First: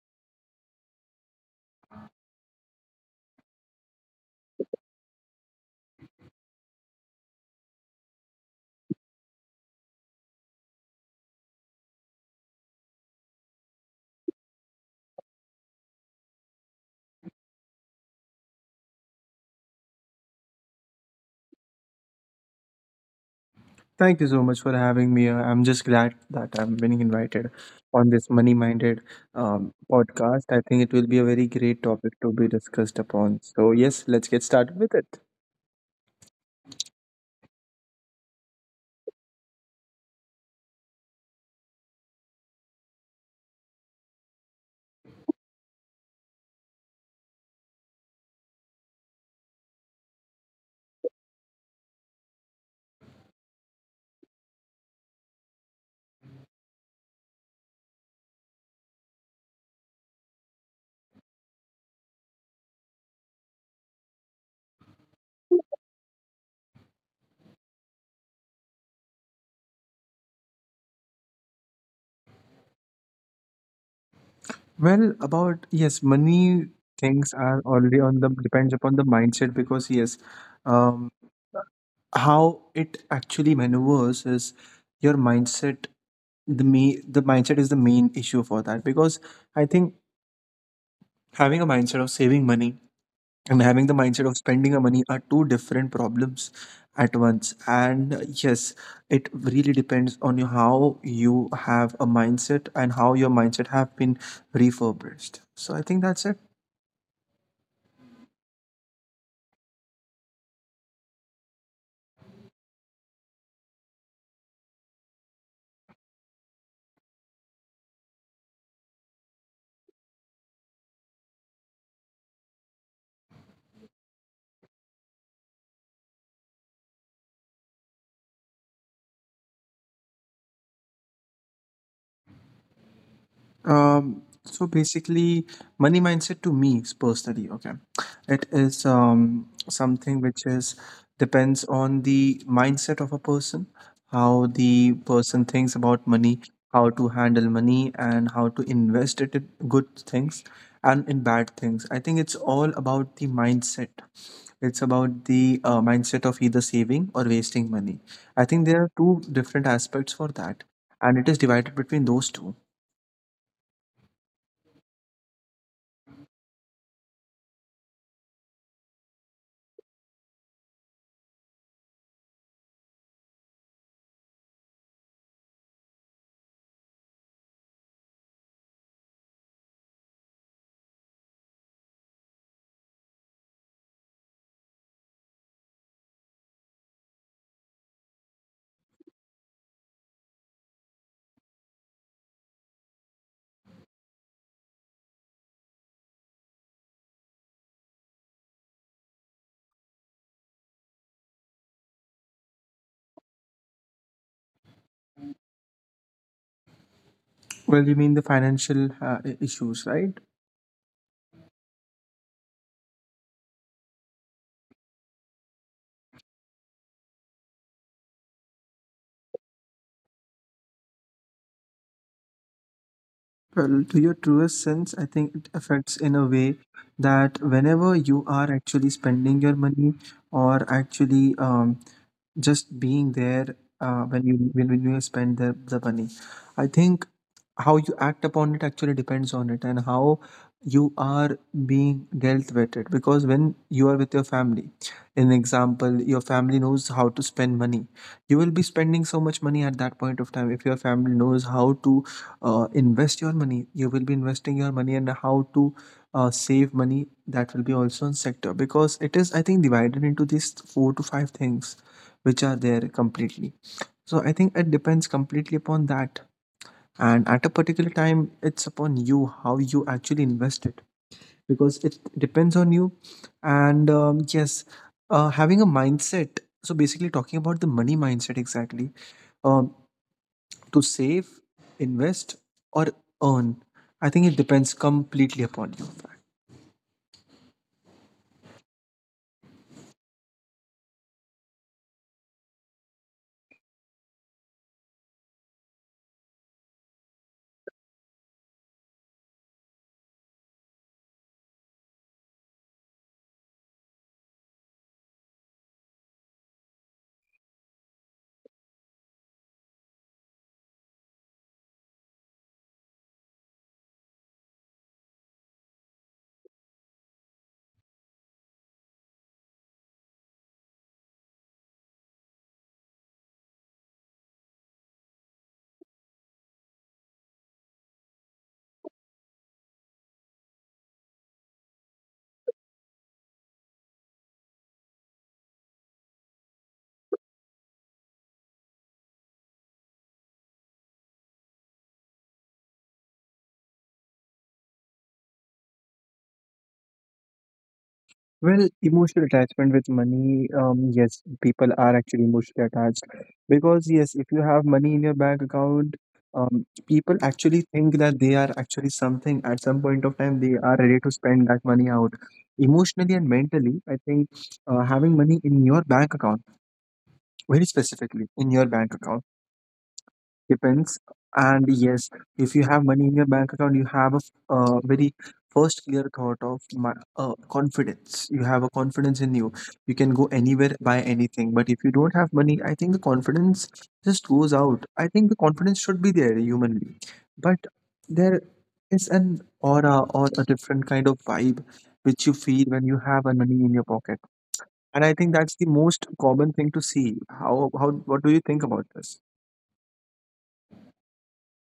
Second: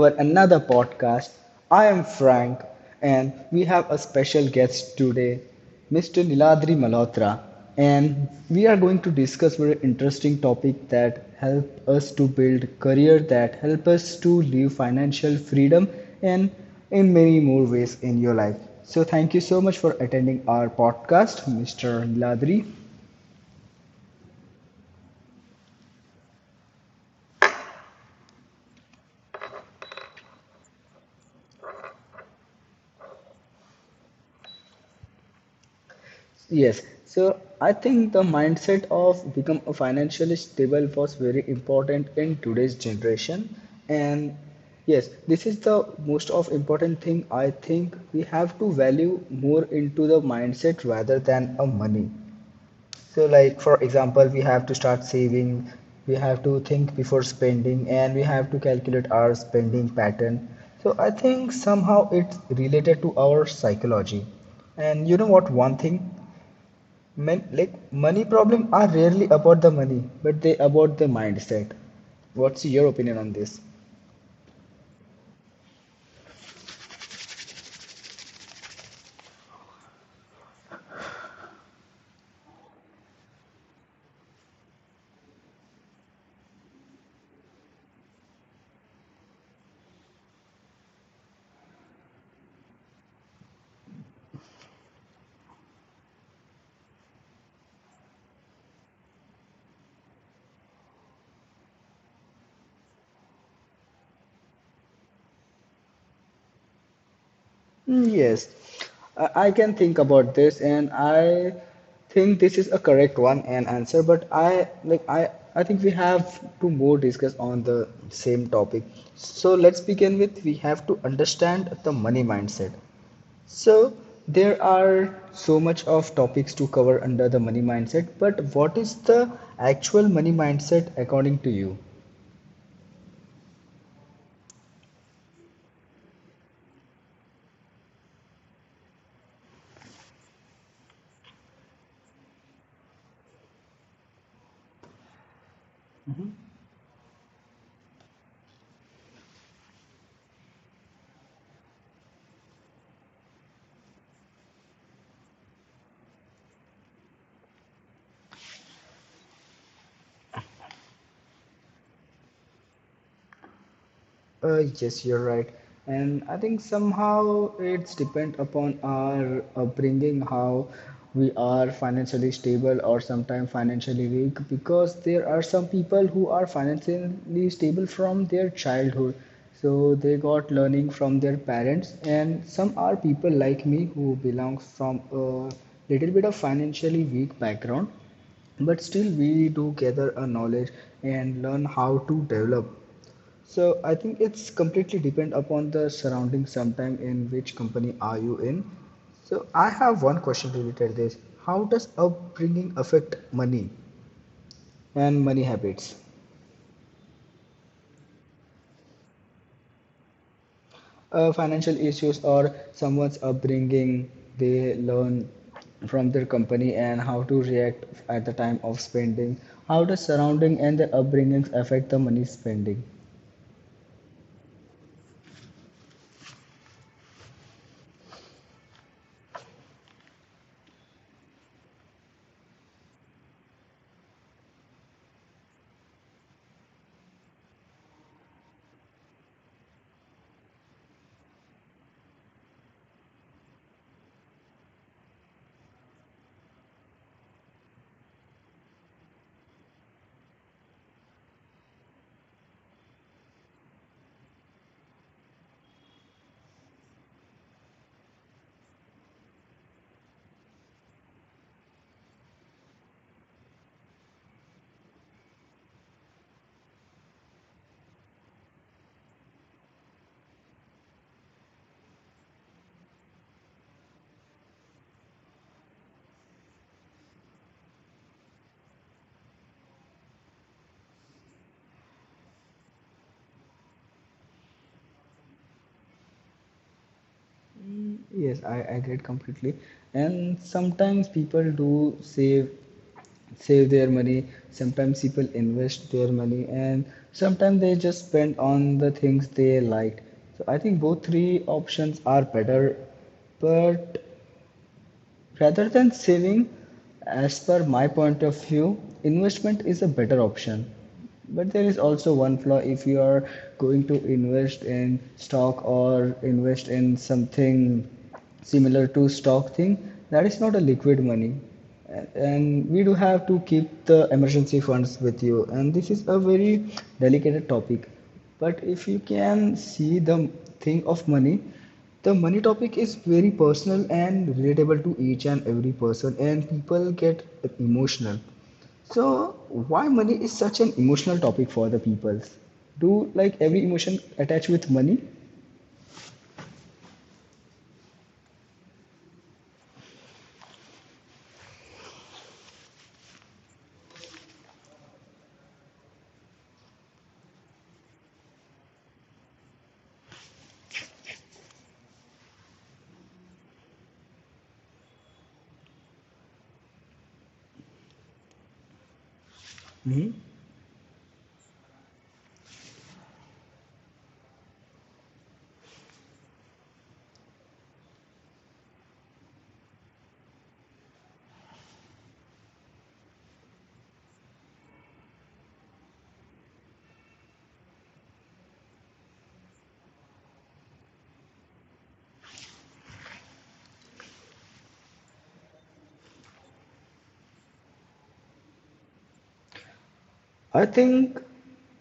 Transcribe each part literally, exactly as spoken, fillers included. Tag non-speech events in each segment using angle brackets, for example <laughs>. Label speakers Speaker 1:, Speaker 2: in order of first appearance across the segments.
Speaker 1: our another podcast. I am Frank and we have a special guest today, Mister Niladri Malhotra, and we are going to discuss very interesting topic that help us to build career that help us to live financial freedom and in many more ways in your life. So thank you so much for attending our podcast, Mister Niladri.
Speaker 2: Thank you so much for having me. Uh, I'm just glad that I'm being invited on this money minded um, podcast. I think it will be a very great topic to be discussed upon. So, yes, let's get started with it.
Speaker 1: Yes. So I think the mindset of become a financially stable was very important in today's generation. And yes, this is the most of important thing I think we have to value more into the mindset rather than a money. So like for example, we have to start saving, we have to think before spending, and we have to calculate our spending pattern. So I think somehow it's related to our psychology. And you know what, one thing? Men, like money problems are rarely about the money, but they about the mindset. What's your opinion on this?
Speaker 2: Well, about yes, money things are already on the depends upon the mindset because, yes, um, how it actually maneuvers is your mindset, the me the mindset is the main issue for that because I think having a mindset of saving money and having the mindset of spending a money are two different problems at once, and uh, yes, it really depends on you how you have a mindset and how your mindset have been refurbished. So I think that's it.
Speaker 1: Mm, Yes, I I can think about this, and I think this is a correct one and answer. But I like I I think we have to more discuss on the same topic. So let's begin with we have to understand the money mindset. So there are so much of topics to cover under the money mindset, but what is the actual money mindset according to you?
Speaker 2: Um, so basically, money mindset to me is personally, okay, it is um, something which is depends on the mindset of a person, how the person thinks about money, how to handle money, and how to invest it in good things and in bad things. I think it's all about the mindset. It's about the uh, mindset of either saving or wasting money. I think there are two different aspects for that, and it is divided between those two.
Speaker 1: Uh, yes, you're right. And I think somehow it's depend upon our upbringing, how we are financially stable or sometimes financially weak, because there are some people who are financially stable from their childhood. So they got learning from their parents, and some are people like me who belongs from a little bit of financially weak background but still we do gather a knowledge and learn how to develop so I think it's completely depend upon the surrounding sometime in which company are you in. So I have one question related to this. How does upbringing affect money and money habits?
Speaker 2: Well, you mean the financial uh, i- issues, right?
Speaker 1: Uh, financial issues or someone's upbringing, they learn from their company and how to react at the time of spending. How does surrounding and their upbringings affect the money spending?
Speaker 2: Well, to your truest sense, I think it affects in a way that whenever you are actually spending your money or actually um, just being there uh, when you when, when you spend the, the money, I think how you act upon it actually depends on it and how you are being dealt with it. Because when you are with your family, in example, your family knows how to spend money. You will be spending so much money at that point of time. If your family knows how to uh, invest your money, you will be investing your money, and how to uh, save money, that will be also in sector because it is, I think, divided into these four to five things which are there completely. So I think it depends completely upon that, and at a particular time it's upon you how you actually invest it because it depends on you. And um, yes, uh, having a mindset, so basically talking about the money mindset exactly, um, to save, invest, or earn? I think it depends completely upon you.
Speaker 1: Yes, I agree completely. And sometimes people do save save their money sometimes people invest their money and sometimes they just spend on the things they like so I think both three options are better but rather than saving, as per my point of view, investment is a better option. But there is also one flaw if you are going to invest in stock or invest in something similar to stock thing, that is not a liquid money. And we do have to keep the emergency funds with you. And this is a very delicate topic. But if you can see the thing of money, the money topic is very personal and relatable to each and every person, and people get emotional. So, why money is such an emotional topic for the people? Do like every emotion attached with money?
Speaker 2: Well, emotional attachment with money, um, yes, people are actually emotionally attached because yes, if you have money in your bank account, um, people actually think that they are actually something. At some point of time they are ready to spend that money out. Emotionally and mentally, I think uh, having money in your bank account, very specifically in your bank account,
Speaker 1: Hmm.
Speaker 2: depends. And yes, if you have money in your bank account you have a f- uh, very first clear thought of my, uh, confidence. You have a confidence in you. You can go anywhere, buy anything. But if you don't have money, I think the confidence just goes out. I think the confidence should be there humanly, but there is an aura or a different kind of vibe which you feel when you have a money in your pocket. And I think that's the most common thing to see. how how what do you think about this?
Speaker 1: I think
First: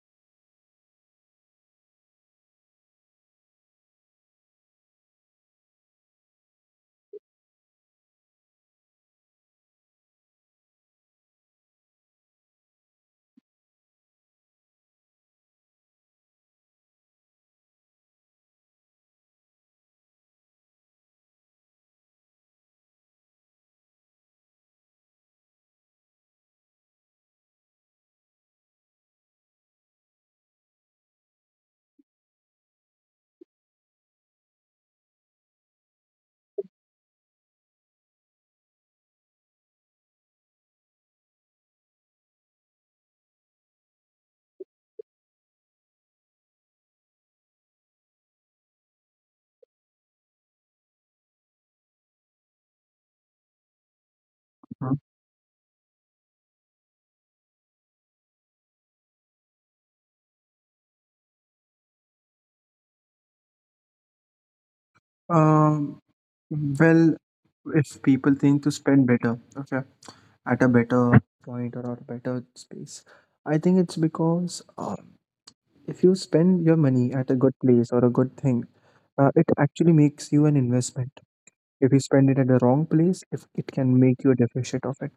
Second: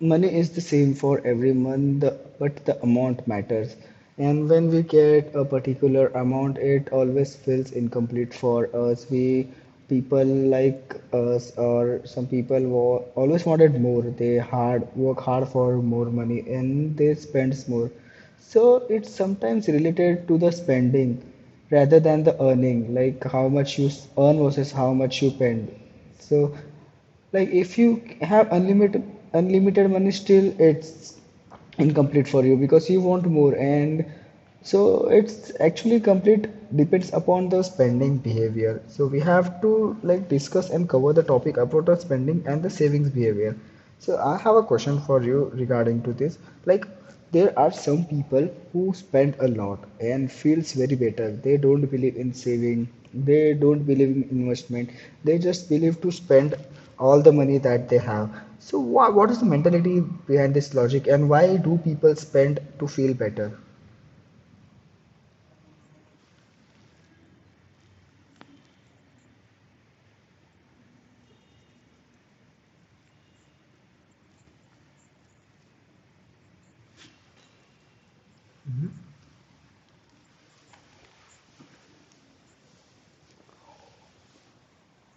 Speaker 1: money is the same for everyone, the, but the amount matters. And when we get a particular amount, it always feels incomplete for us. We people like us or some people wa- always wanted more. They hard work hard for more money and they spends more. So it's sometimes related to the spending rather than the earning, like how much you s- earn versus how much you spend. So like if you have unlimited unlimited money, still it's incomplete for you because you want more and so it's actually complete depends upon the spending behavior so we have to like discuss and cover the topic about the spending and the savings behavior so I have a question for you regarding to this like there are some people who spend a lot and feels very better. They don't believe in saving. They don't believe in investment.
Speaker 2: Mm-hmm.
Speaker 1: They just believe to spend all the money that they have. So wha what is the mentality behind this logic and why do people spend to feel better?
Speaker 2: Um, well, if people think to spend better, okay, at a better point or at a better space, I think it's because uh, if you spend your money at a good place or a good thing, uh, it actually makes you an investment. If you spend it at the wrong place, if it can make you a deficit of it.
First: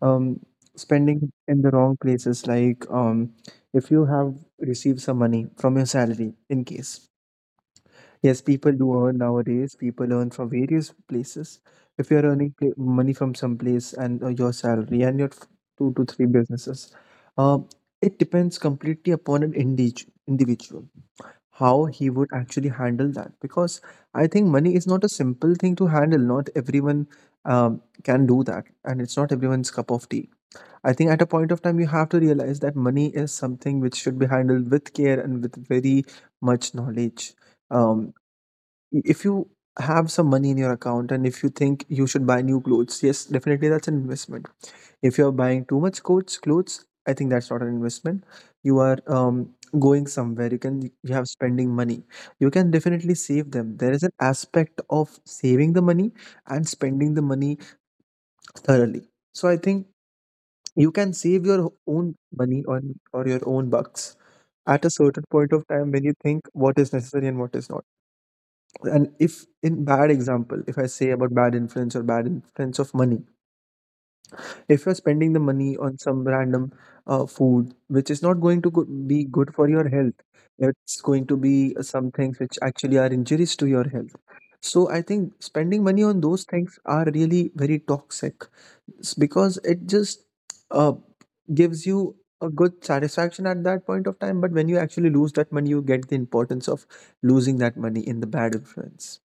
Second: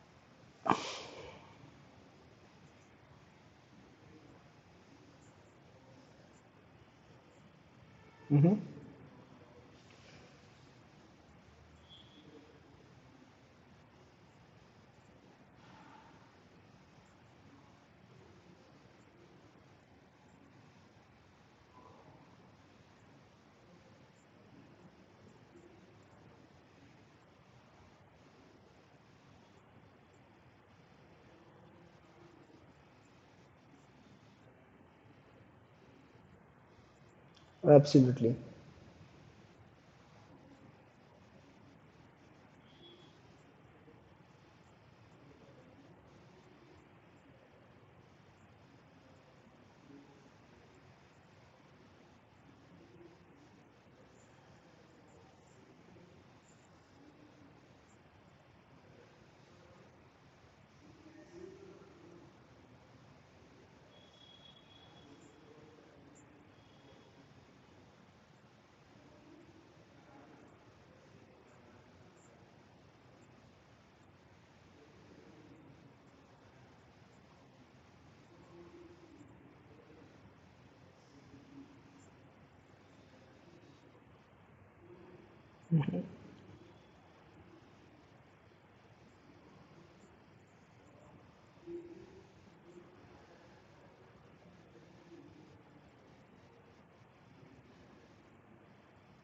Speaker 2: um, Spending in the wrong places, like um, if you have received some money from your salary, in case, yes,
Speaker 1: Hmm.
Speaker 2: people do earn nowadays, people earn from various places. If you're earning pla- money from some place and uh, your salary and your f- two to three businesses, um, it depends completely upon an individu- individual how he would actually handle that because I think money is not a simple thing to handle. Not everyone um, can do that, and it's not everyone's cup of tea. I think at a point of time, you have to realize that money is something which should be handled with care and with very much knowledge. Um,
Speaker 1: Absolutely.
Speaker 2: if you have some money in your account and if you think you should buy new clothes, yes, definitely that's an investment. If you're buying too much clothes, clothes, I think that's not an investment. You are um, going somewhere. You can you have spending money. You can definitely save them. There is an aspect of saving the money and spending the money thoroughly. So I think you can save your own money on, or your own bucks, at a certain point of time when you think what is necessary and what is not. And if, in bad example, if I say about bad influence or bad influence of money, if you're spending the money on some random uh, food which is not going to go- be good for your health, it's going to be some things which actually are injuries to your health. So I think spending money on those things are really very toxic, s- because it just uh, gives you a good satisfaction at that point of time, but when you actually lose that money, you get the importance of losing that money in the bad influence.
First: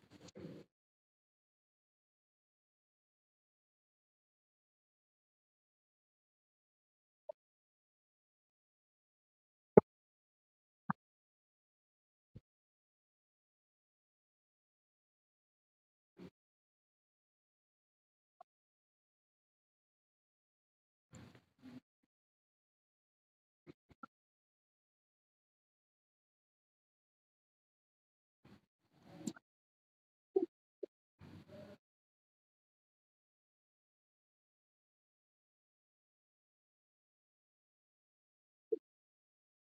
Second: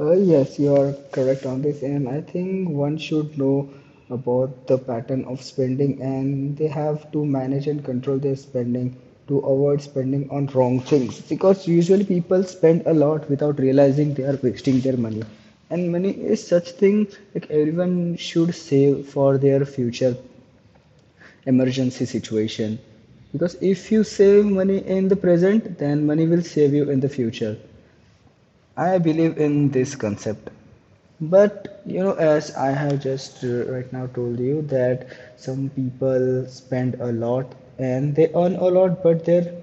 Speaker 1: Uh, yes, you are correct on this, and I think one should know about the pattern of spending, and they have to manage and control their spending to avoid spending on wrong things because usually people spend a lot without realizing they are wasting their money. And money is such thing like everyone should save for their future emergency situation because if you save money in the present, then money will save you in the future. I believe in this concept. But you know, as I have just uh, right now told you that some people spend a lot and they earn a lot, but their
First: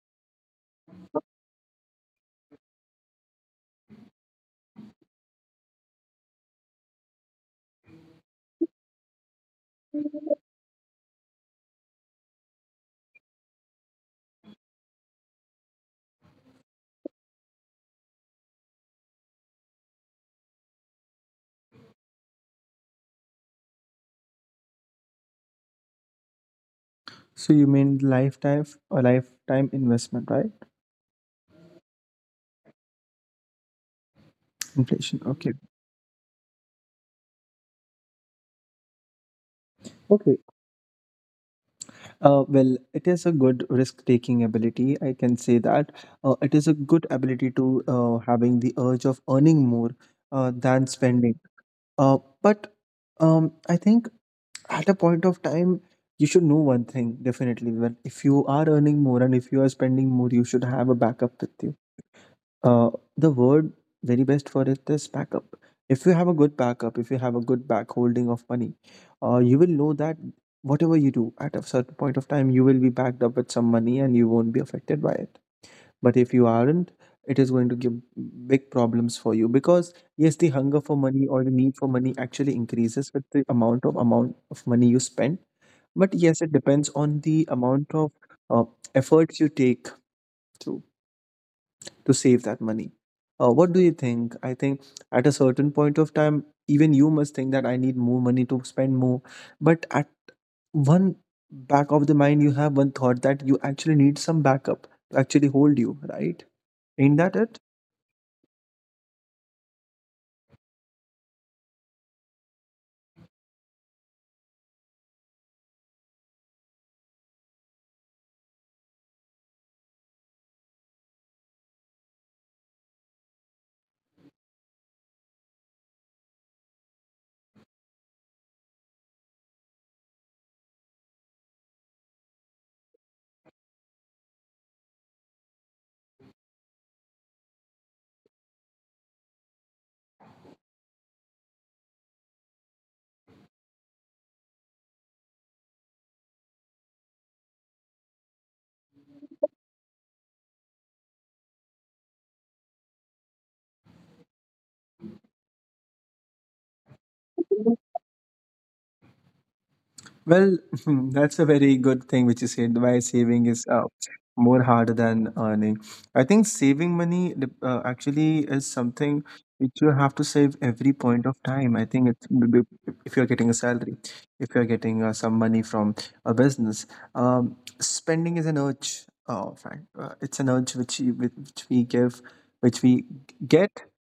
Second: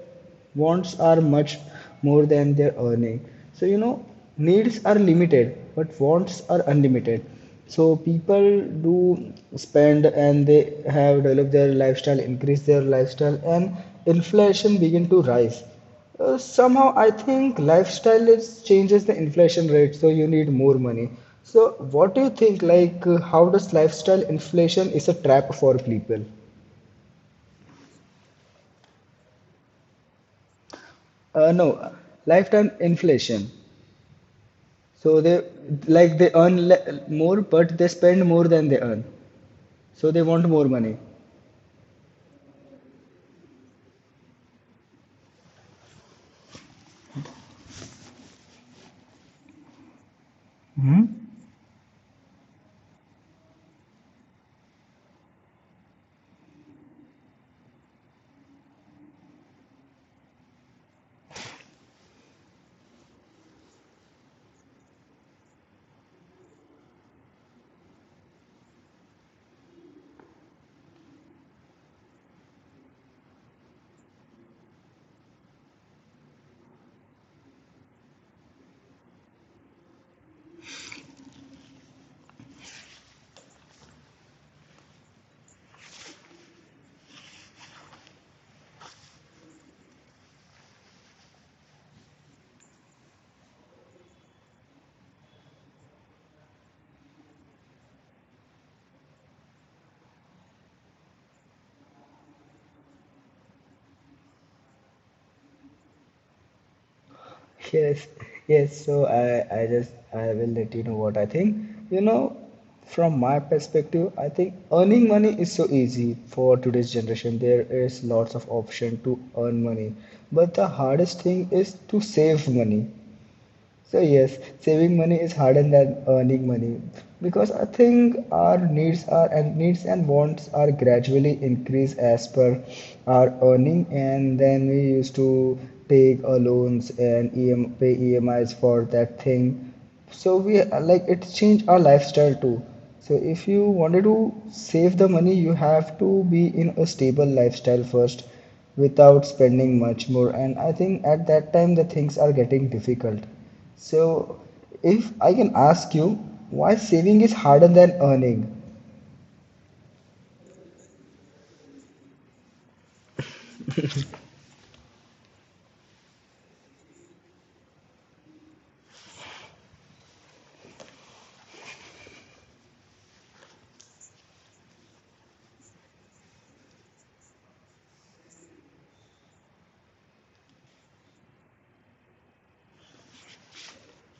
Speaker 1: wants are much more than their earning. So you know, needs are limited, but wants are unlimited. So people do spend and they have developed their lifestyle, increase their lifestyle, and inflation begin to rise uh, somehow I think lifestyle is changes the inflation rate so you need more money so what do you think like uh, how does lifestyle inflation is a trap for people
Speaker 2: So you mean lifetime or lifetime investment, right?
Speaker 1: uh, no lifetime inflation so
Speaker 2: Inflation.
Speaker 1: they
Speaker 2: Okay.
Speaker 1: like they earn le- more but they spend more than they earn so they
Speaker 2: Okay.
Speaker 1: want more money.
Speaker 2: Uh, well, it is a good risk-taking ability. I can say that uh, it is a good ability to uh, having the urge of earning more uh, than
Speaker 1: Hmm?
Speaker 2: spending. Uh, but um, I think at a point of time you should know one thing definitely: that if you are earning more and if you are spending more, you should have a backup with you. uh, the word very best for it is backup. If you have a good backup, if you have a good back holding of money, uh, you will know that whatever you do at a certain point of time, you will be backed up with some money and you won't be affected by it. But if you aren't, it is going to give big problems for you because yes, the hunger for money or the need for money actually increases with the amount of amount of money you spend. But yes, it depends on the amount of uh, efforts you take to to save that money. Uh, what do you think? I think at a certain point of time, even you must think that I need more money to spend more, but at one back of the mind you have one thought that you actually need some backup to actually hold you, right? Ain't that it?
Speaker 1: Yes, yes. So I, I just I will let you know what I think. You know, from my perspective, I think earning money is so easy for today's generation. There is lots of option to earn money, but the hardest thing is to save money. So yes, saving money is harder than earning money because I think our needs are and needs and wants are gradually increased as per our earning, and then we used to take a loans and E M, pay E M Is for that thing. So we like it changed our lifestyle too. So if you wanted to save the money, you have to be in a stable lifestyle first without spending much more. And I think at that time the things are getting difficult. So, if I can ask you, why saving is harder than earning?
Speaker 2: Well, <laughs> that's a very good thing which you said, why saving is uh, more harder than earning. I think saving money dep- uh, actually is something which you have to save every point of time. I think it's b- b- if you're getting a salary, if you're getting uh, some money from a business, um, spending is an urge. Oh, fact, uh, it's an urge which you, which we give, which we get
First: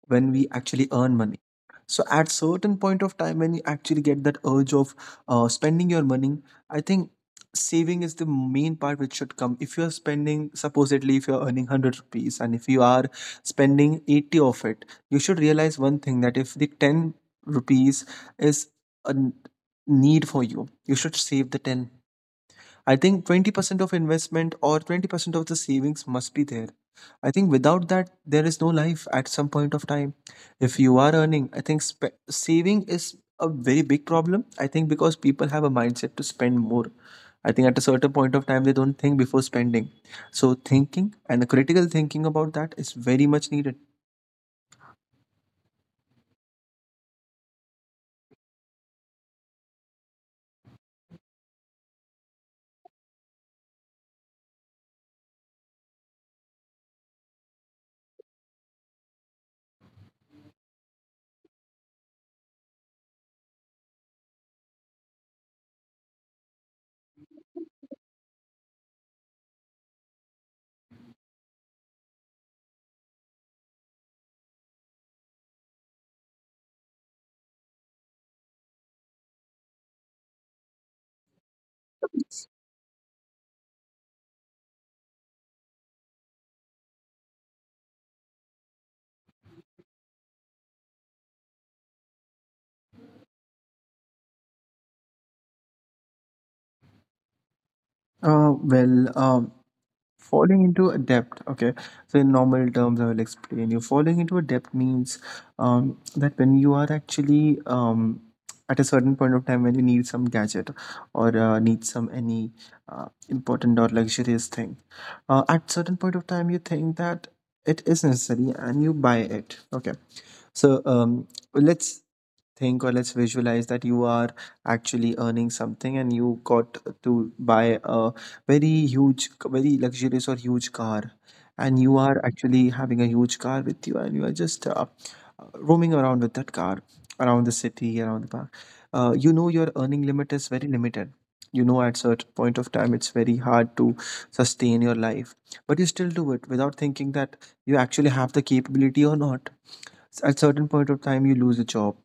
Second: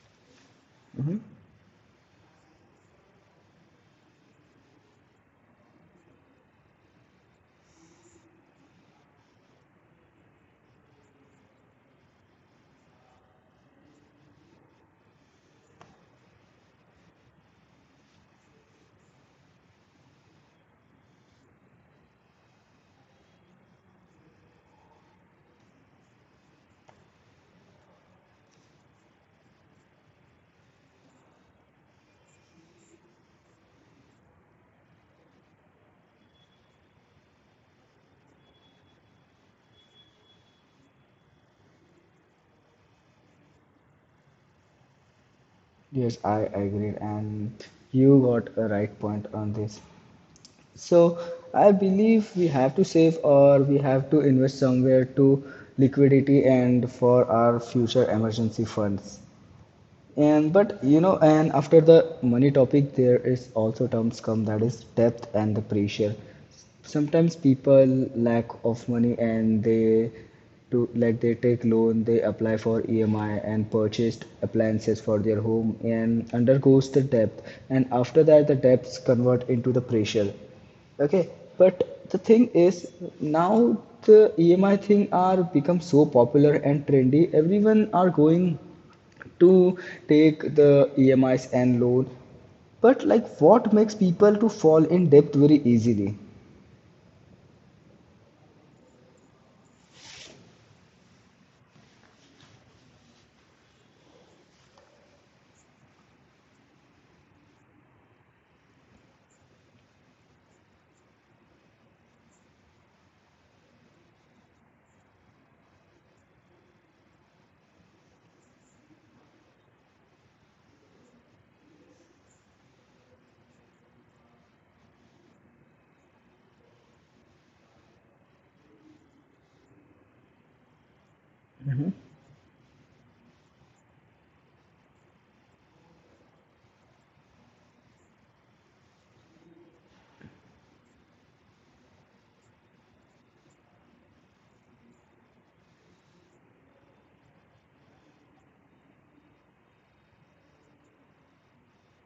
Speaker 2: when we actually earn
Speaker 1: Hmm.
Speaker 2: money. So at certain point of time when you actually get that urge of uh, spending your money, I think saving is the main part which should come. If you are spending, supposedly, if you are earning one hundred rupees, and if you are spending eighty of it, you should realize one thing: that if the ten rupees is a n- need for you, you should save the ten. I think twenty percent of investment or twenty percent of the savings must be there. I think without that, there is no life at some point of time. If you are earning, I think spe- saving is a very big problem. I think because people have a mindset to spend more. I think at a certain point of time, they don't think before spending. So, thinking and the critical thinking about that is very much needed.
Speaker 1: Yes, I agree, and you got a right point on this. So, I believe we have to save or we have to invest somewhere to liquidity and for our future emergency funds. And but you know, and after the money topic, there is also terms come that is depth and the pressure. Sometimes people lack of money and they to like they take loan, they apply for E M I and purchased appliances for their home and undergoes the depth. And after that, the debts convert into the pressure. Okay, but the thing is now the E M I thing are become so popular and trendy. Everyone are going to take the E M Is and loan. But like what makes people to fall in debt very easily?
Speaker 2: Uh, well, um, falling into a debt. Okay, so in normal terms, I will explain you. Falling into a debt means um, that when you are actually um, at a certain point of time when you need some gadget or uh, need some any uh, important or luxurious thing uh, at certain point of time you think that it is necessary and you buy it, okay. So um, let's think, or let's visualize, that you are actually earning something and you got to buy a very huge, very luxurious or huge car, and you are actually having a huge car with you and you are just uh, roaming around with that car around the city, around the park. Uh, you know your earning limit is very limited. You know at certain point of time it's very hard to sustain your life, but you still do it without thinking that you actually have the capability or not. S- at certain point of time you lose a job.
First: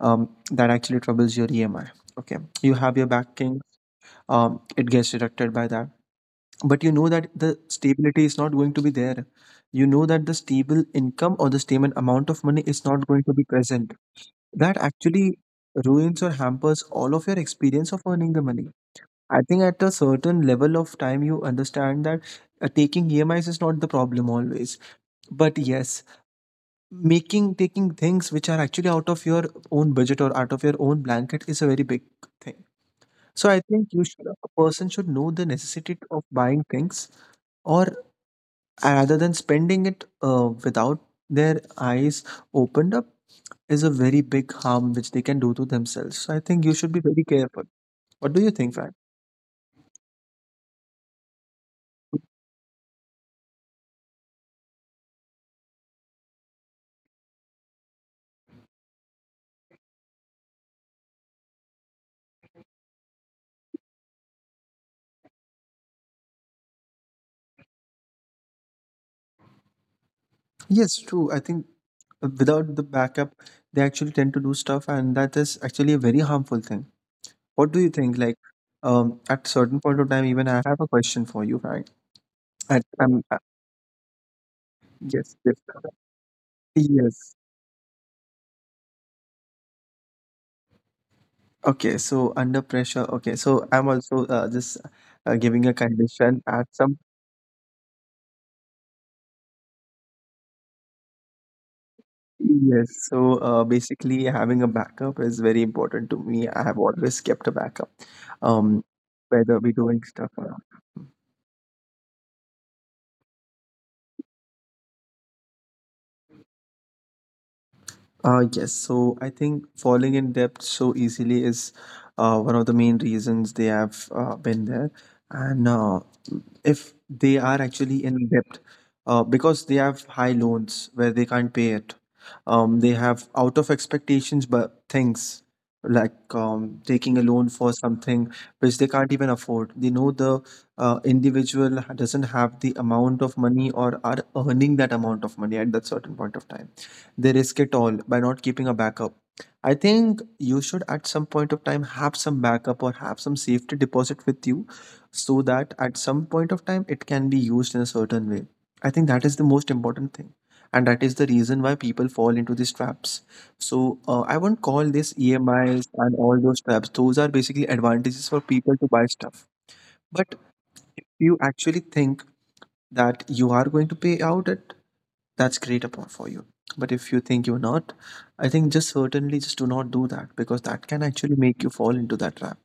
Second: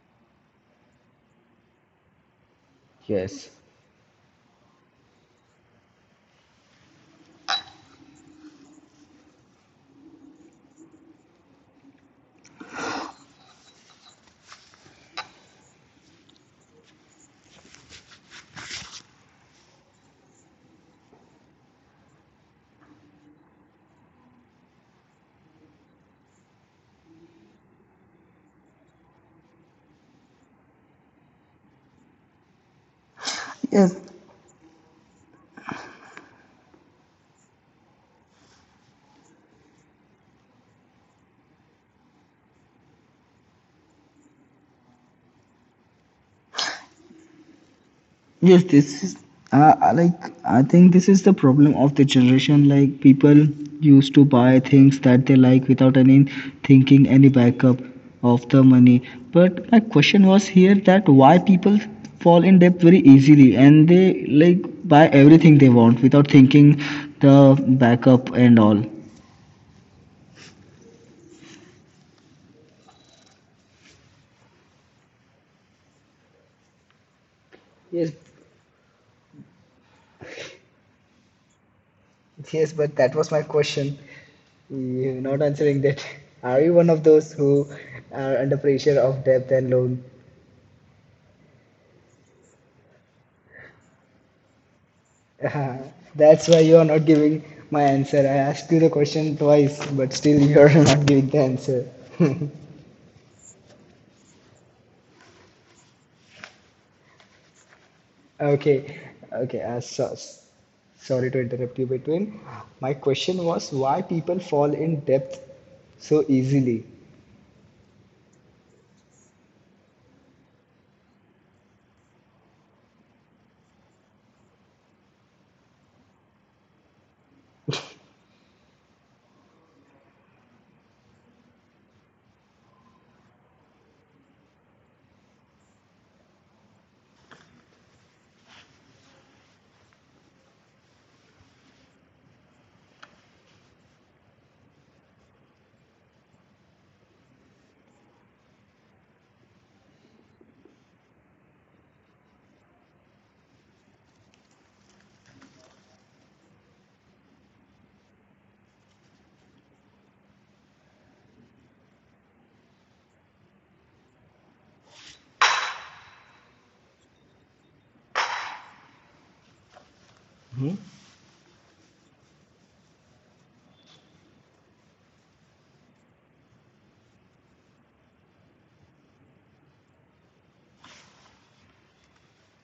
Speaker 2: um, That actually troubles your emi. Okay, you have your
Speaker 1: Yes.
Speaker 2: backing, um, it gets deducted by that, but you know that the stability is not going to be there. You know that the stable income or the stable amount of money is not going to be present. That actually ruins or hampers all of your experience of earning the money. I think at a certain level of time, you understand that uh, taking EMIs is is not the problem always. But yes, making, taking things which are actually out of your own budget or out of your own blanket is a very big thing. So I think
Speaker 1: Yes,
Speaker 2: you should, a person should know the necessity of buying things, or rather than spending it uh, without their eyes opened up is a very big harm which they can do to themselves. So I think you should be very careful. What do you
Speaker 1: yes,
Speaker 2: think, Ryan?
Speaker 1: this is uh, uh, like I think this is the problem of the generation. Like people used to buy things that they like without any thinking, any backup of the money. But my question was here that why people fall in debt very easily and they like buy everything they want without thinking the backup and all.
Speaker 2: Yes, true. I think uh, without the backup, they actually tend to do stuff, and that is actually a very harmful thing. What do you
Speaker 1: Yes,
Speaker 2: think? Like, um, at certain point of time, even I have a question for you, Ryan.
Speaker 1: yes,
Speaker 2: At,
Speaker 1: but that
Speaker 2: um,
Speaker 1: was
Speaker 2: uh,
Speaker 1: my question. You're
Speaker 2: yes,
Speaker 1: not
Speaker 2: yes,
Speaker 1: answering that. <laughs> Are you one of those
Speaker 2: yes.
Speaker 1: who are under pressure of debt and loan? <laughs>
Speaker 2: Okay, so under pressure. Okay, so I'm also uh, just uh, giving a
Speaker 1: Uh,
Speaker 2: condition
Speaker 1: That's why
Speaker 2: at
Speaker 1: you are
Speaker 2: some.
Speaker 1: not giving my answer. I asked you the question twice, but still you are <laughs> not giving the answer. <laughs>
Speaker 2: Yes, so uh, basically, having a backup is very important to me. I have always kept a backup, um,
Speaker 1: Okay,
Speaker 2: whether
Speaker 1: okay.
Speaker 2: we're
Speaker 1: Uh,
Speaker 2: doing
Speaker 1: so,
Speaker 2: stuff or not.
Speaker 1: sorry to interrupt you between. My question was why people fall in debt so easily.
Speaker 2: Uh, yes, so I think falling in debt so easily is uh, one of the main reasons they have uh, been there. And uh, if they are actually in debt uh, because they have high loans where they can't pay it, um, they have out of expectations, but things like um, taking a loan for something which they can't even afford. They know the uh, individual doesn't have the amount of money or are earning that amount of money at that certain point of time. They risk it all by not keeping a backup. I think you should at some point of time have some backup or have some safety deposit with you so that at some point of time it can be used in a certain way. I think that is the most important thing. And that is the reason why people fall into these traps. So uh, I won't call this E M Is and all those traps. Those are basically advantages for people to buy stuff. But
Speaker 1: Hmm?
Speaker 2: if you actually think that you are going to pay out it, that's great upon for you. But if you think you're not, I think just certainly just do not do that, because that can actually make you fall into that trap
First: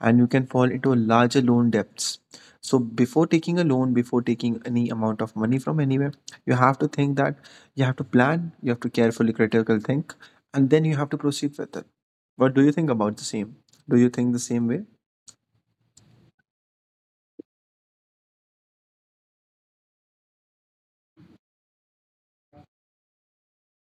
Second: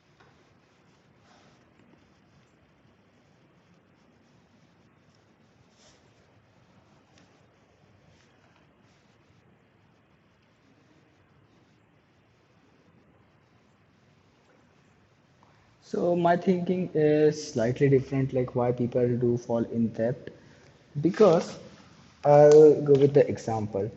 Speaker 2: and you can fall into larger loan debts. So before taking a loan, before taking any amount of money from anywhere, you have to think that, you have to plan, you have to carefully critical think, and then you have to proceed with it. What do you think about the same? Do you think the same way?
Speaker 1: So my thinking is slightly different, like why people do fall in debt. Because I'll go with the example.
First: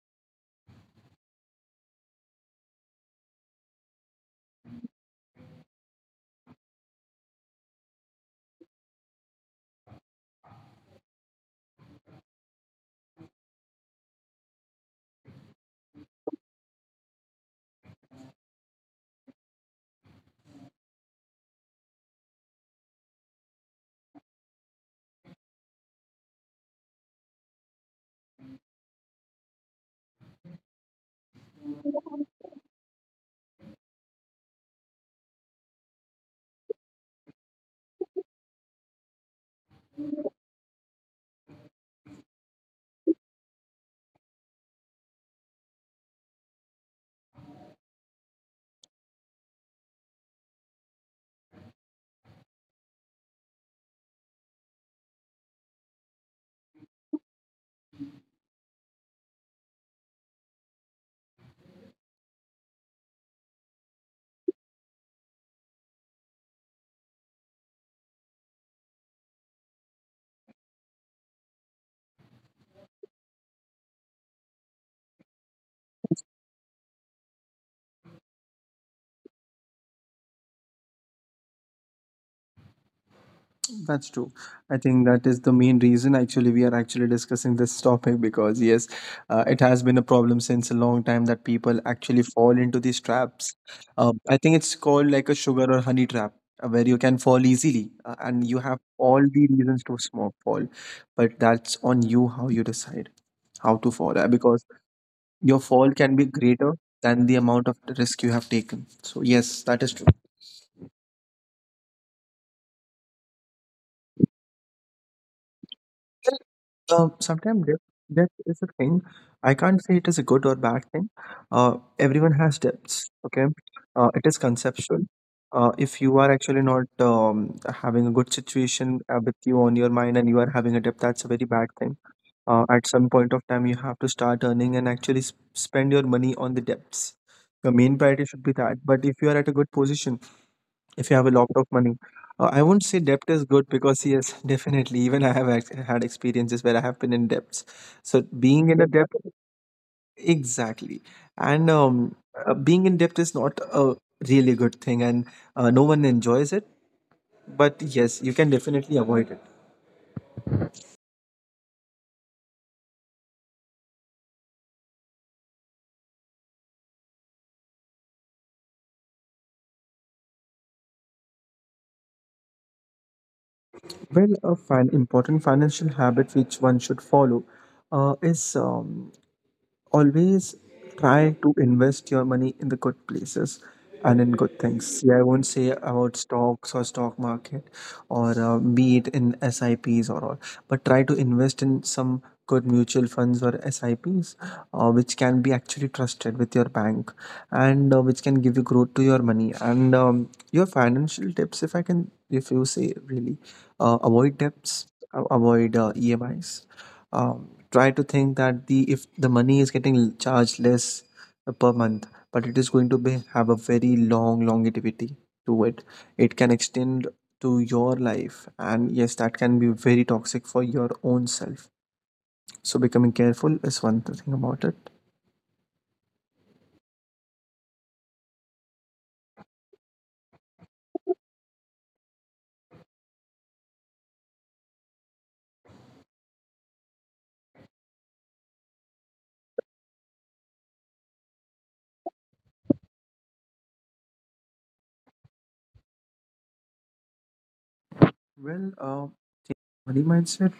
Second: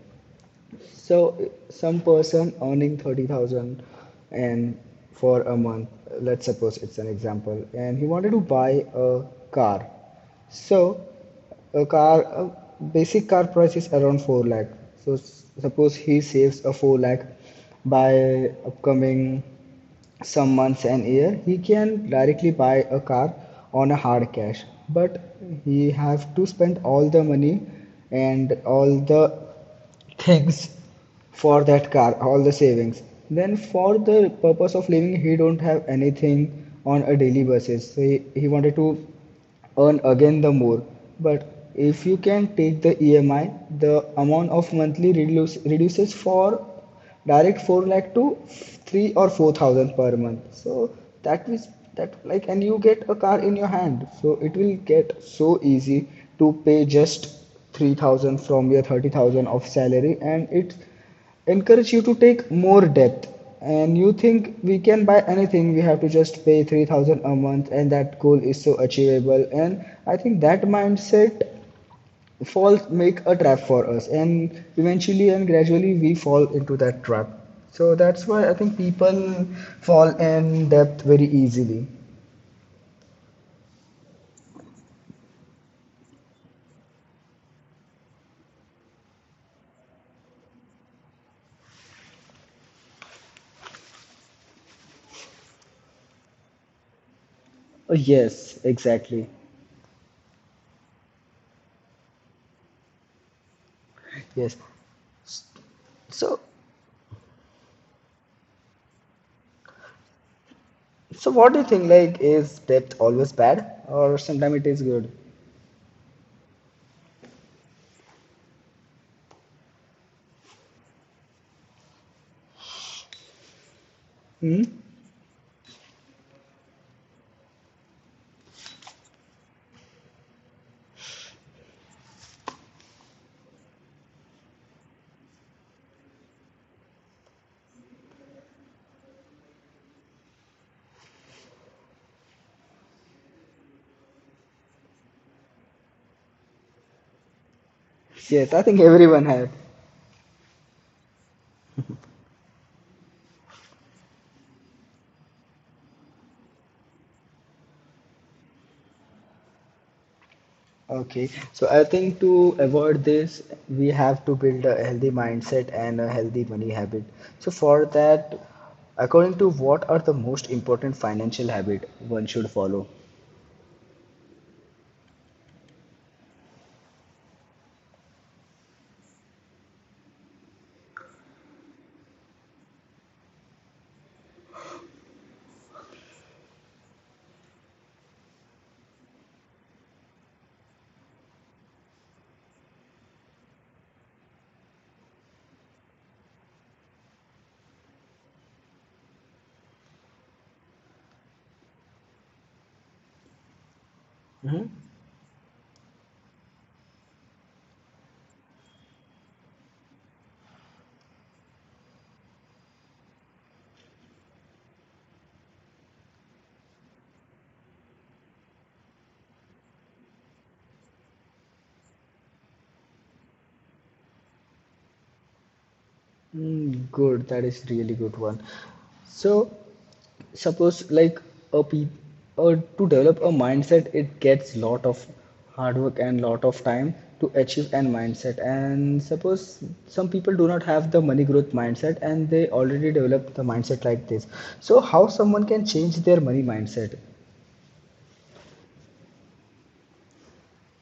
Speaker 1: So some person earning thirty thousand and for a month, let's suppose it's an example, and he wanted to buy a car. So a car, a basic car price is around four lakh. So s- suppose he saves a four lakh by upcoming some months and year, he can directly buy a car on a hard cash. But he have to spend all the money and all the things for that car all the savings then for the purpose of living he don't have anything on a daily basis so he, he wanted to earn again the more but if you can take the emi the amount of monthly reduce, reduces for direct four lakh to three or four thousand per month so that means that like and you get a car in your hand so it will get so easy to pay just three thousand from your thirty thousand of salary and it encourage you to take more debt and you think we can buy anything we have to just pay three thousand a month and that goal is so achievable and I think that mindset fall, make a trap for us, and eventually and gradually we fall into that trap. So that's why I think people fall in depth very easily.
Speaker 2: That's true. I think that is the main reason actually we are actually discussing this topic, because yes, uh, it has been a problem since a long time that people actually fall into these traps. Um, I think it's called like a sugar or honey trap uh, where you can fall
Speaker 1: Oh,
Speaker 2: easily uh,
Speaker 1: yes,
Speaker 2: and you have
Speaker 1: exactly.
Speaker 2: all the reasons to smoke fall, but that's on you how you decide how to fall
Speaker 1: Yes.
Speaker 2: uh, because your fall
Speaker 1: So,
Speaker 2: can be greater than the amount of risk you have taken. So yes, that is true.
Speaker 1: so what do you think? Like, is depth always bad, or sometimes it is good?
Speaker 2: Um, sometimes depth, depth is a thing. I can't say it is a good or bad thing. Uh, everyone has depths, okay? Uh, it
Speaker 1: Hmm?
Speaker 2: is conceptual. Uh, if you are actually not um, having a good situation uh, with you on your mind and you are having a depth, that's a very bad thing. Uh, at some point of time, you have to start earning and actually s spend your money on the debts. Your main priority should be that. But if you are at a good position, if you have a lot of money, uh, I won't say debt is good, because yes, <laughs> definitely even I have ex- had experiences where I have been in debts. So
Speaker 1: Yes, I think
Speaker 2: being in a
Speaker 1: everyone
Speaker 2: debt,
Speaker 1: has.
Speaker 2: exactly, and um, uh, being in debt is not a really good thing, and uh, no one enjoys it, but yes, you can definitely avoid it.
Speaker 1: Okay, so I think to avoid this, we have to build a healthy mindset and a healthy money habit. So for that, according to what are the most important financial habit one should follow?
Speaker 2: Well, a fin- important financial habit which one should follow uh, is um, always try to invest your money in the good places and in good things. See, I won't say about stocks or stock market or uh, be it in S I Ps or all, but try to invest in some good mutual funds or S I Ps, uh, which can be actually trusted with your bank and uh, which can give you growth to your money. And um, your financial tips, if I can, if you say really, uh, avoid debts, a- avoid uh, E M Is. Um, try to think that the if the money is getting charged less uh, per month, but it is going to be have a very long longevity to it, it can extend to your life, and yes, that can be very toxic for your own self. So becoming careful is one thing about it.
Speaker 1: Mm, good. That is really good one. So suppose like a pe or to develop a mindset, it gets lot of hard work and lot of time to achieve an mindset. And suppose some people do not have the money growth mindset and they already develop the mindset like this. So how someone can change their money mindset?
Speaker 2: Well, uh, money mindset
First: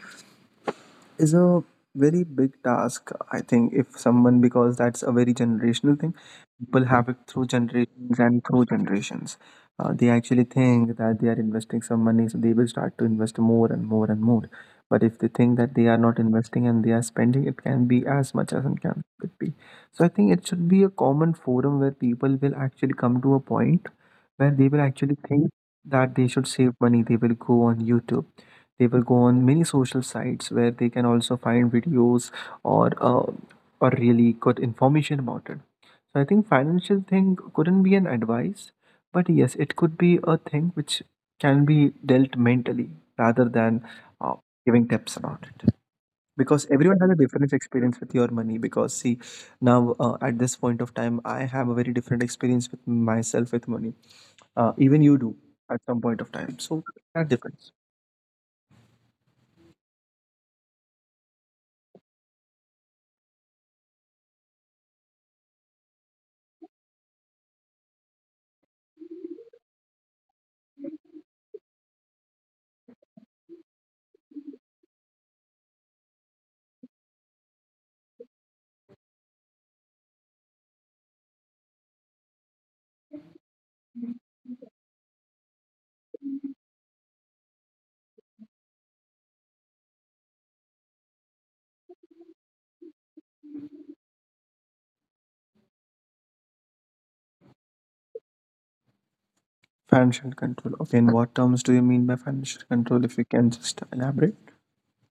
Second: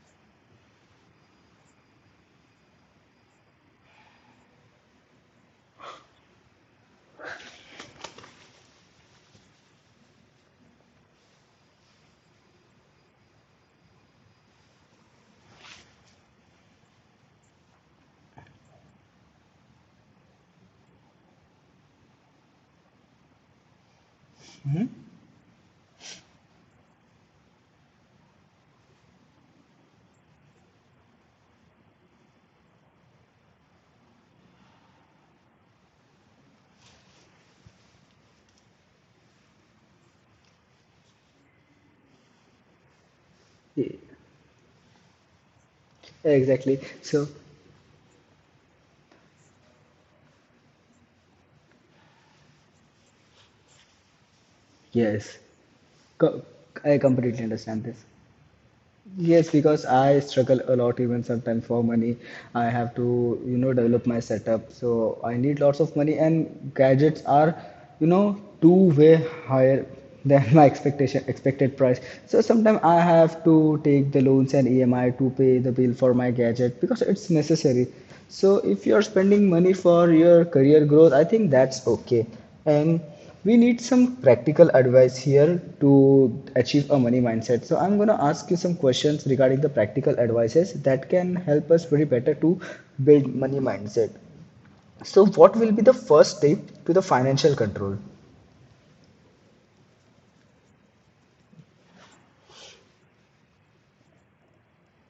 Speaker 2: is a very big task. I think if someone, because that's a very generational thing, people have it through generations and through generations. Uh, they actually think that they are investing some money, so they will start to invest more and more and more, but if they think that they are not investing and they are spending, it can be as much as it can could be. So I think it should be a common forum where people will actually come to a point where they will actually think that they should save money. They will go on YouTube, they will go on many social sites where they can also find videos or uh, or really good information about it. So I think financial thing couldn't be an advice, but yes, it could be a thing which can be dealt mentally rather than
Speaker 1: E-
Speaker 2: uh, giving tips about it. Because
Speaker 1: Exactly.
Speaker 2: everyone has a
Speaker 1: So
Speaker 2: different experience with your money. Because see, now uh, at this point of time, I have a very different experience with myself with money. Uh, even you do
Speaker 1: yes,
Speaker 2: at some point of
Speaker 1: co
Speaker 2: time. So
Speaker 1: I
Speaker 2: that's
Speaker 1: completely
Speaker 2: different.
Speaker 1: understand this. Yes, because I struggle a lot even sometimes for money. I have to, you know, develop my setup. So I need lots of money and gadgets are, you know, two way higher than <laughs> my expectation expected price. So sometimes I have to take the loans and E M I to pay the bill for my gadget because it's necessary. So if you're spending money for your career growth, I think that's okay. And we need some practical advice here to achieve a money mindset, so I'm going to ask you some questions regarding the practical advices that can help us very better to build money mindset. So what will be the first step to the financial control?
Speaker 2: Financial control. Okay, in what terms do you mean by financial control? If you can just elaborate.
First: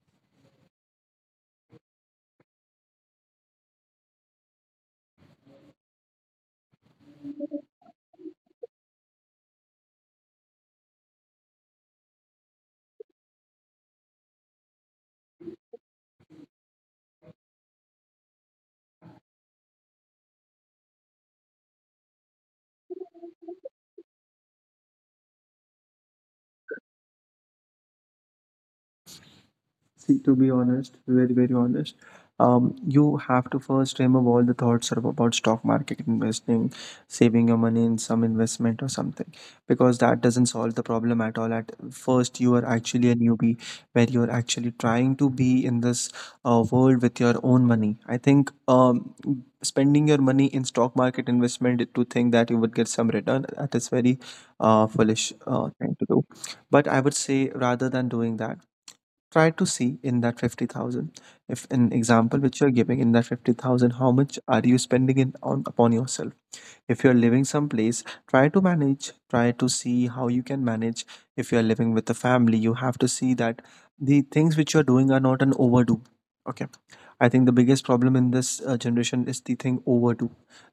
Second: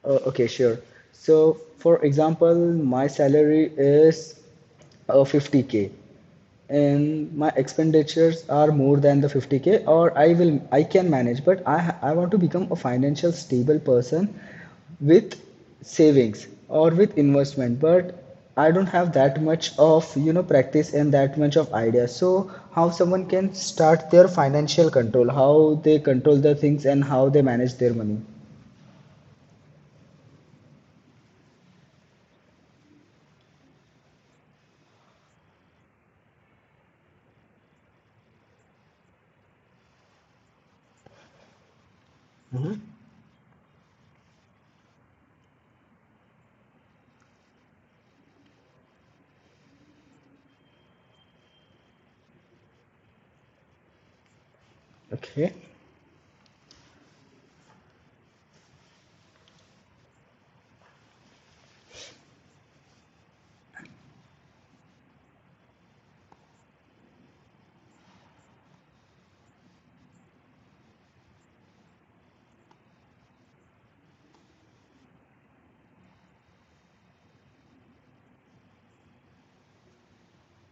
Speaker 1: Uh, okay, sure. So, for example, my salary is uh, fifty k and my expenditures are more than the fifty k, or I will I can manage, but I I want to become a financial stable person with savings or with investment, but I don't have that much of, you know, practice and that much of idea. So, how someone can start their financial control, how they control the things and how they manage their money.
Speaker 2: See, to be honest, very, very honest, um, you have to first remove all the thoughts of about stock market investing, saving your money in some investment or something, because that doesn't solve the problem at all. At first, you are actually a newbie where you're actually trying to be in this uh, world with your own money. I think um, spending your money in stock market investment to think that you would get some return, that is very uh, foolish
Speaker 1: Okay.
Speaker 2: uh, thing to do. But I would say rather than doing that, try to see in that fifty thousand, if an example which you're giving, in that fifty thousand how much are you spending in on upon yourself. If you're living someplace, try to manage, try to see how you can manage. If you're living with a family, you have to see that the things which you're doing are not an overdo, okay? I think the biggest problem in this uh, generation is the thing overdo,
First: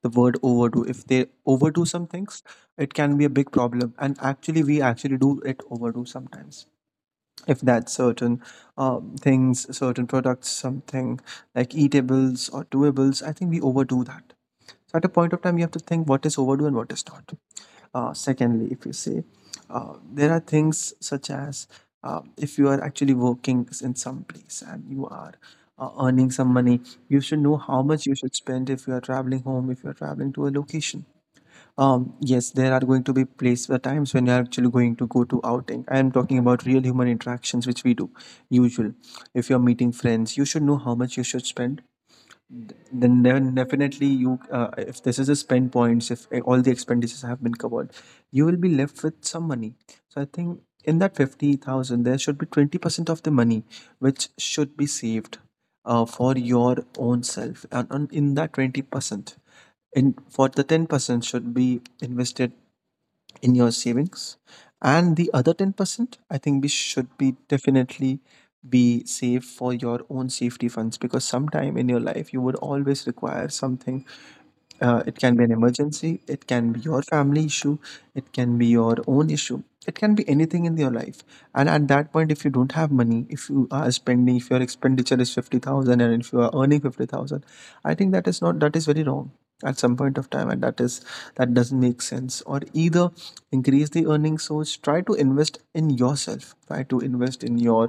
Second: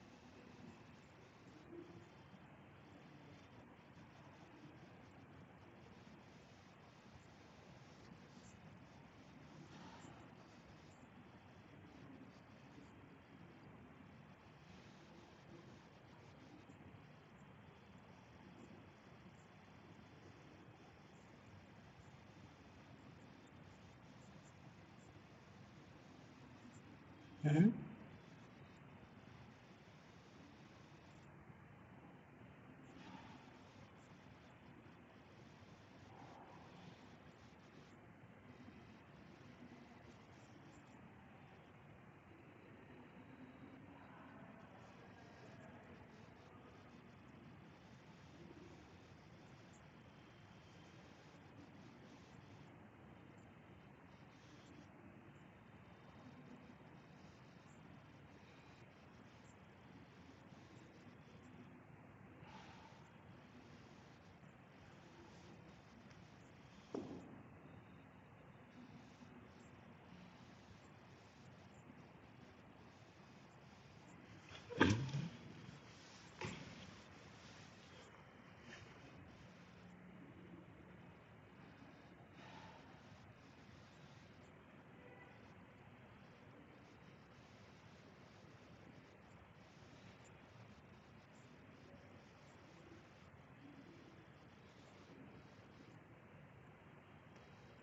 Speaker 2: the word overdo. If they overdo some things, it can be a big problem, and actually we actually do it overdo sometimes. If that's certain um, things, certain products, something like eatables or doables, I think we overdo that. So at a point of time, you have to think what is overdue and what is not. Uh, secondly, if you say uh, there are things such as uh, if you are actually working in some place and you are uh, earning some money, you should know how much you should spend if you are traveling home, if you are traveling to a location. Um, yes, there are going to be place uh, times when you're actually going to go to outing. I am talking about real human interactions which we do usual. If you're meeting friends, you should know how much you should spend. Then then definitely you, uh, if this is a spend points, if uh, all the expenditures have been covered, you will be left with some money. So I think in that fifty thousand there should be twenty percent of the money which should be saved uh, for your own self, and, and in that twenty percent, in for the ten percent should be invested in your savings, and the other ten percent I think we should be definitely be safe for your own safety funds, because sometime in your life you would always require something. Uh, it can be an emergency, it can be your family issue, it can be your own issue, it can be anything in your life. And at that point, if you don't have money, if you are spending, if your expenditure is fifty thousand and if you are earning fifty thousand, I think that is not, that is very wrong at some point of time, and that is, that doesn't make sense. Or either increase the earning source, try to invest in yourself, try to invest in your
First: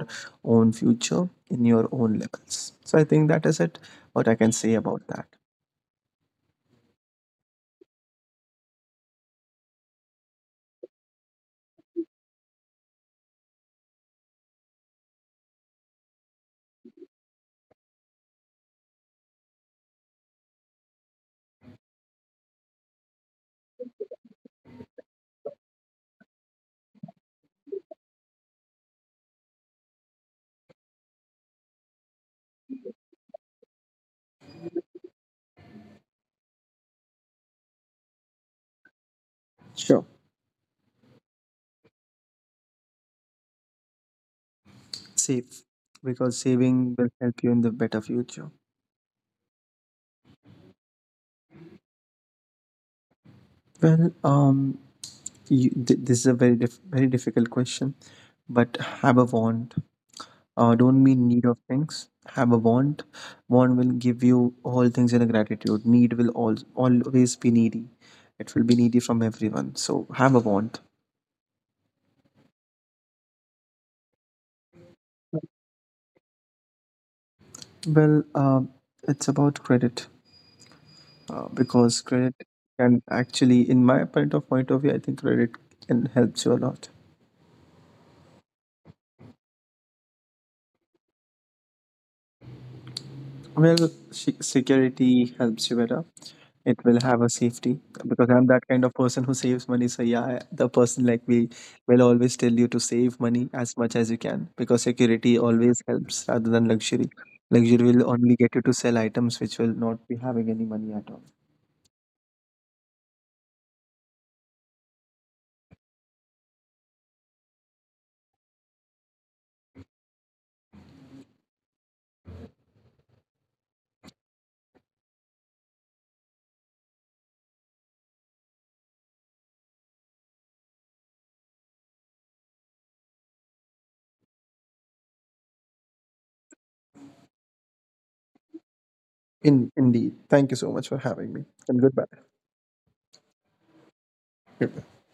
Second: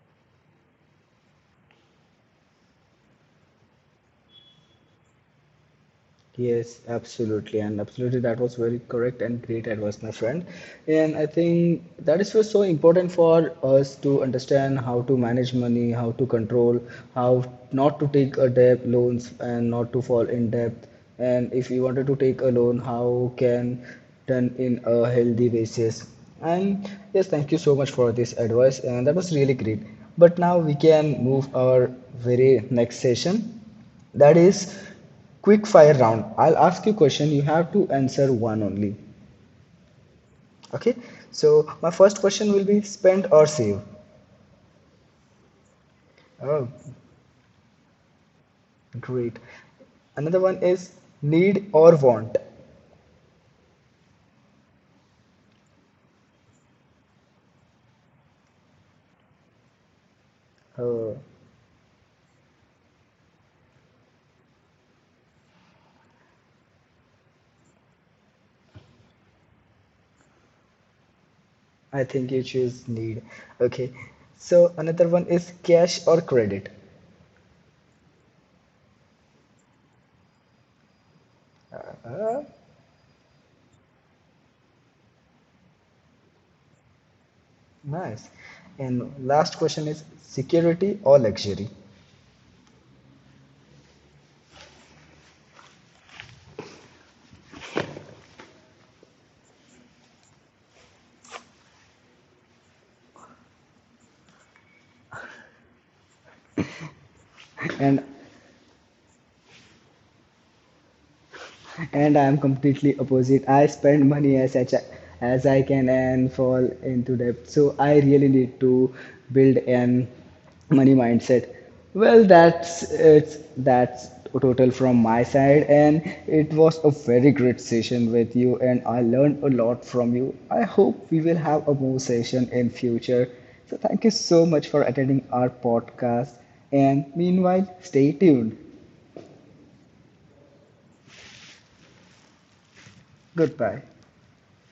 Speaker 2: own future, in your own levels. So I think that is it, what I can say about that.
Speaker 1: Yes, absolutely, and absolutely, that was very correct and great advice, my friend. And I think that is what's so important for us to understand how to manage money, how to control, how not to take a debt loans and not to fall in debt. And if we wanted to take a loan, how can done in a healthy basis. And yes, thank you so much for this advice, and that was really great. But now we can move our very next session, that is quick fire round. I'll ask you question, you have to answer one only.
Speaker 2: Sure.
Speaker 1: Okay, so my first question will be spend or save?
Speaker 2: Save, because
Speaker 1: Oh,
Speaker 2: saving will help you in the better future.
Speaker 1: great. Another one is need or want?
Speaker 2: Well, um you, th- this is a very diff- very difficult question, but have a want. Uh, don't be
Speaker 1: Oh,
Speaker 2: in need of things, have a want. Want will give you all things in a gratitude. Need will al- always be needy. It will be needy from everyone, so have a want.
Speaker 1: I think you choose need. Okay, so another one is cash or credit?
Speaker 2: Well, um, it's about credit, uh, because credit
Speaker 1: uh,
Speaker 2: can actually, in my point of point of view, I think credit can helps you a lot.
Speaker 1: Nice. And last question is security or luxury?
Speaker 2: Well, se- security helps you better. It will have a safety, because I'm that kind of person who saves money. So yeah, the person like me will always tell you to save money as much as you can, because security always helps rather than luxury. Luxury
Speaker 1: and
Speaker 2: will only get you to sell items which will not be having any money at all.
Speaker 1: and I am completely opposite. I spend money as I, as I can and fall into debt. So I really need to build an money mindset. Well, that's it's that's total from my side, and it was a very great session with you, and I learned a lot from you. I hope we will have a more session in future. So thank you so much for attending our podcast, and meanwhile, stay tuned.
Speaker 2: In indeed, thank you so much for having me, and goodbye.
Speaker 1: Goodbye.
Speaker 2: Yeah.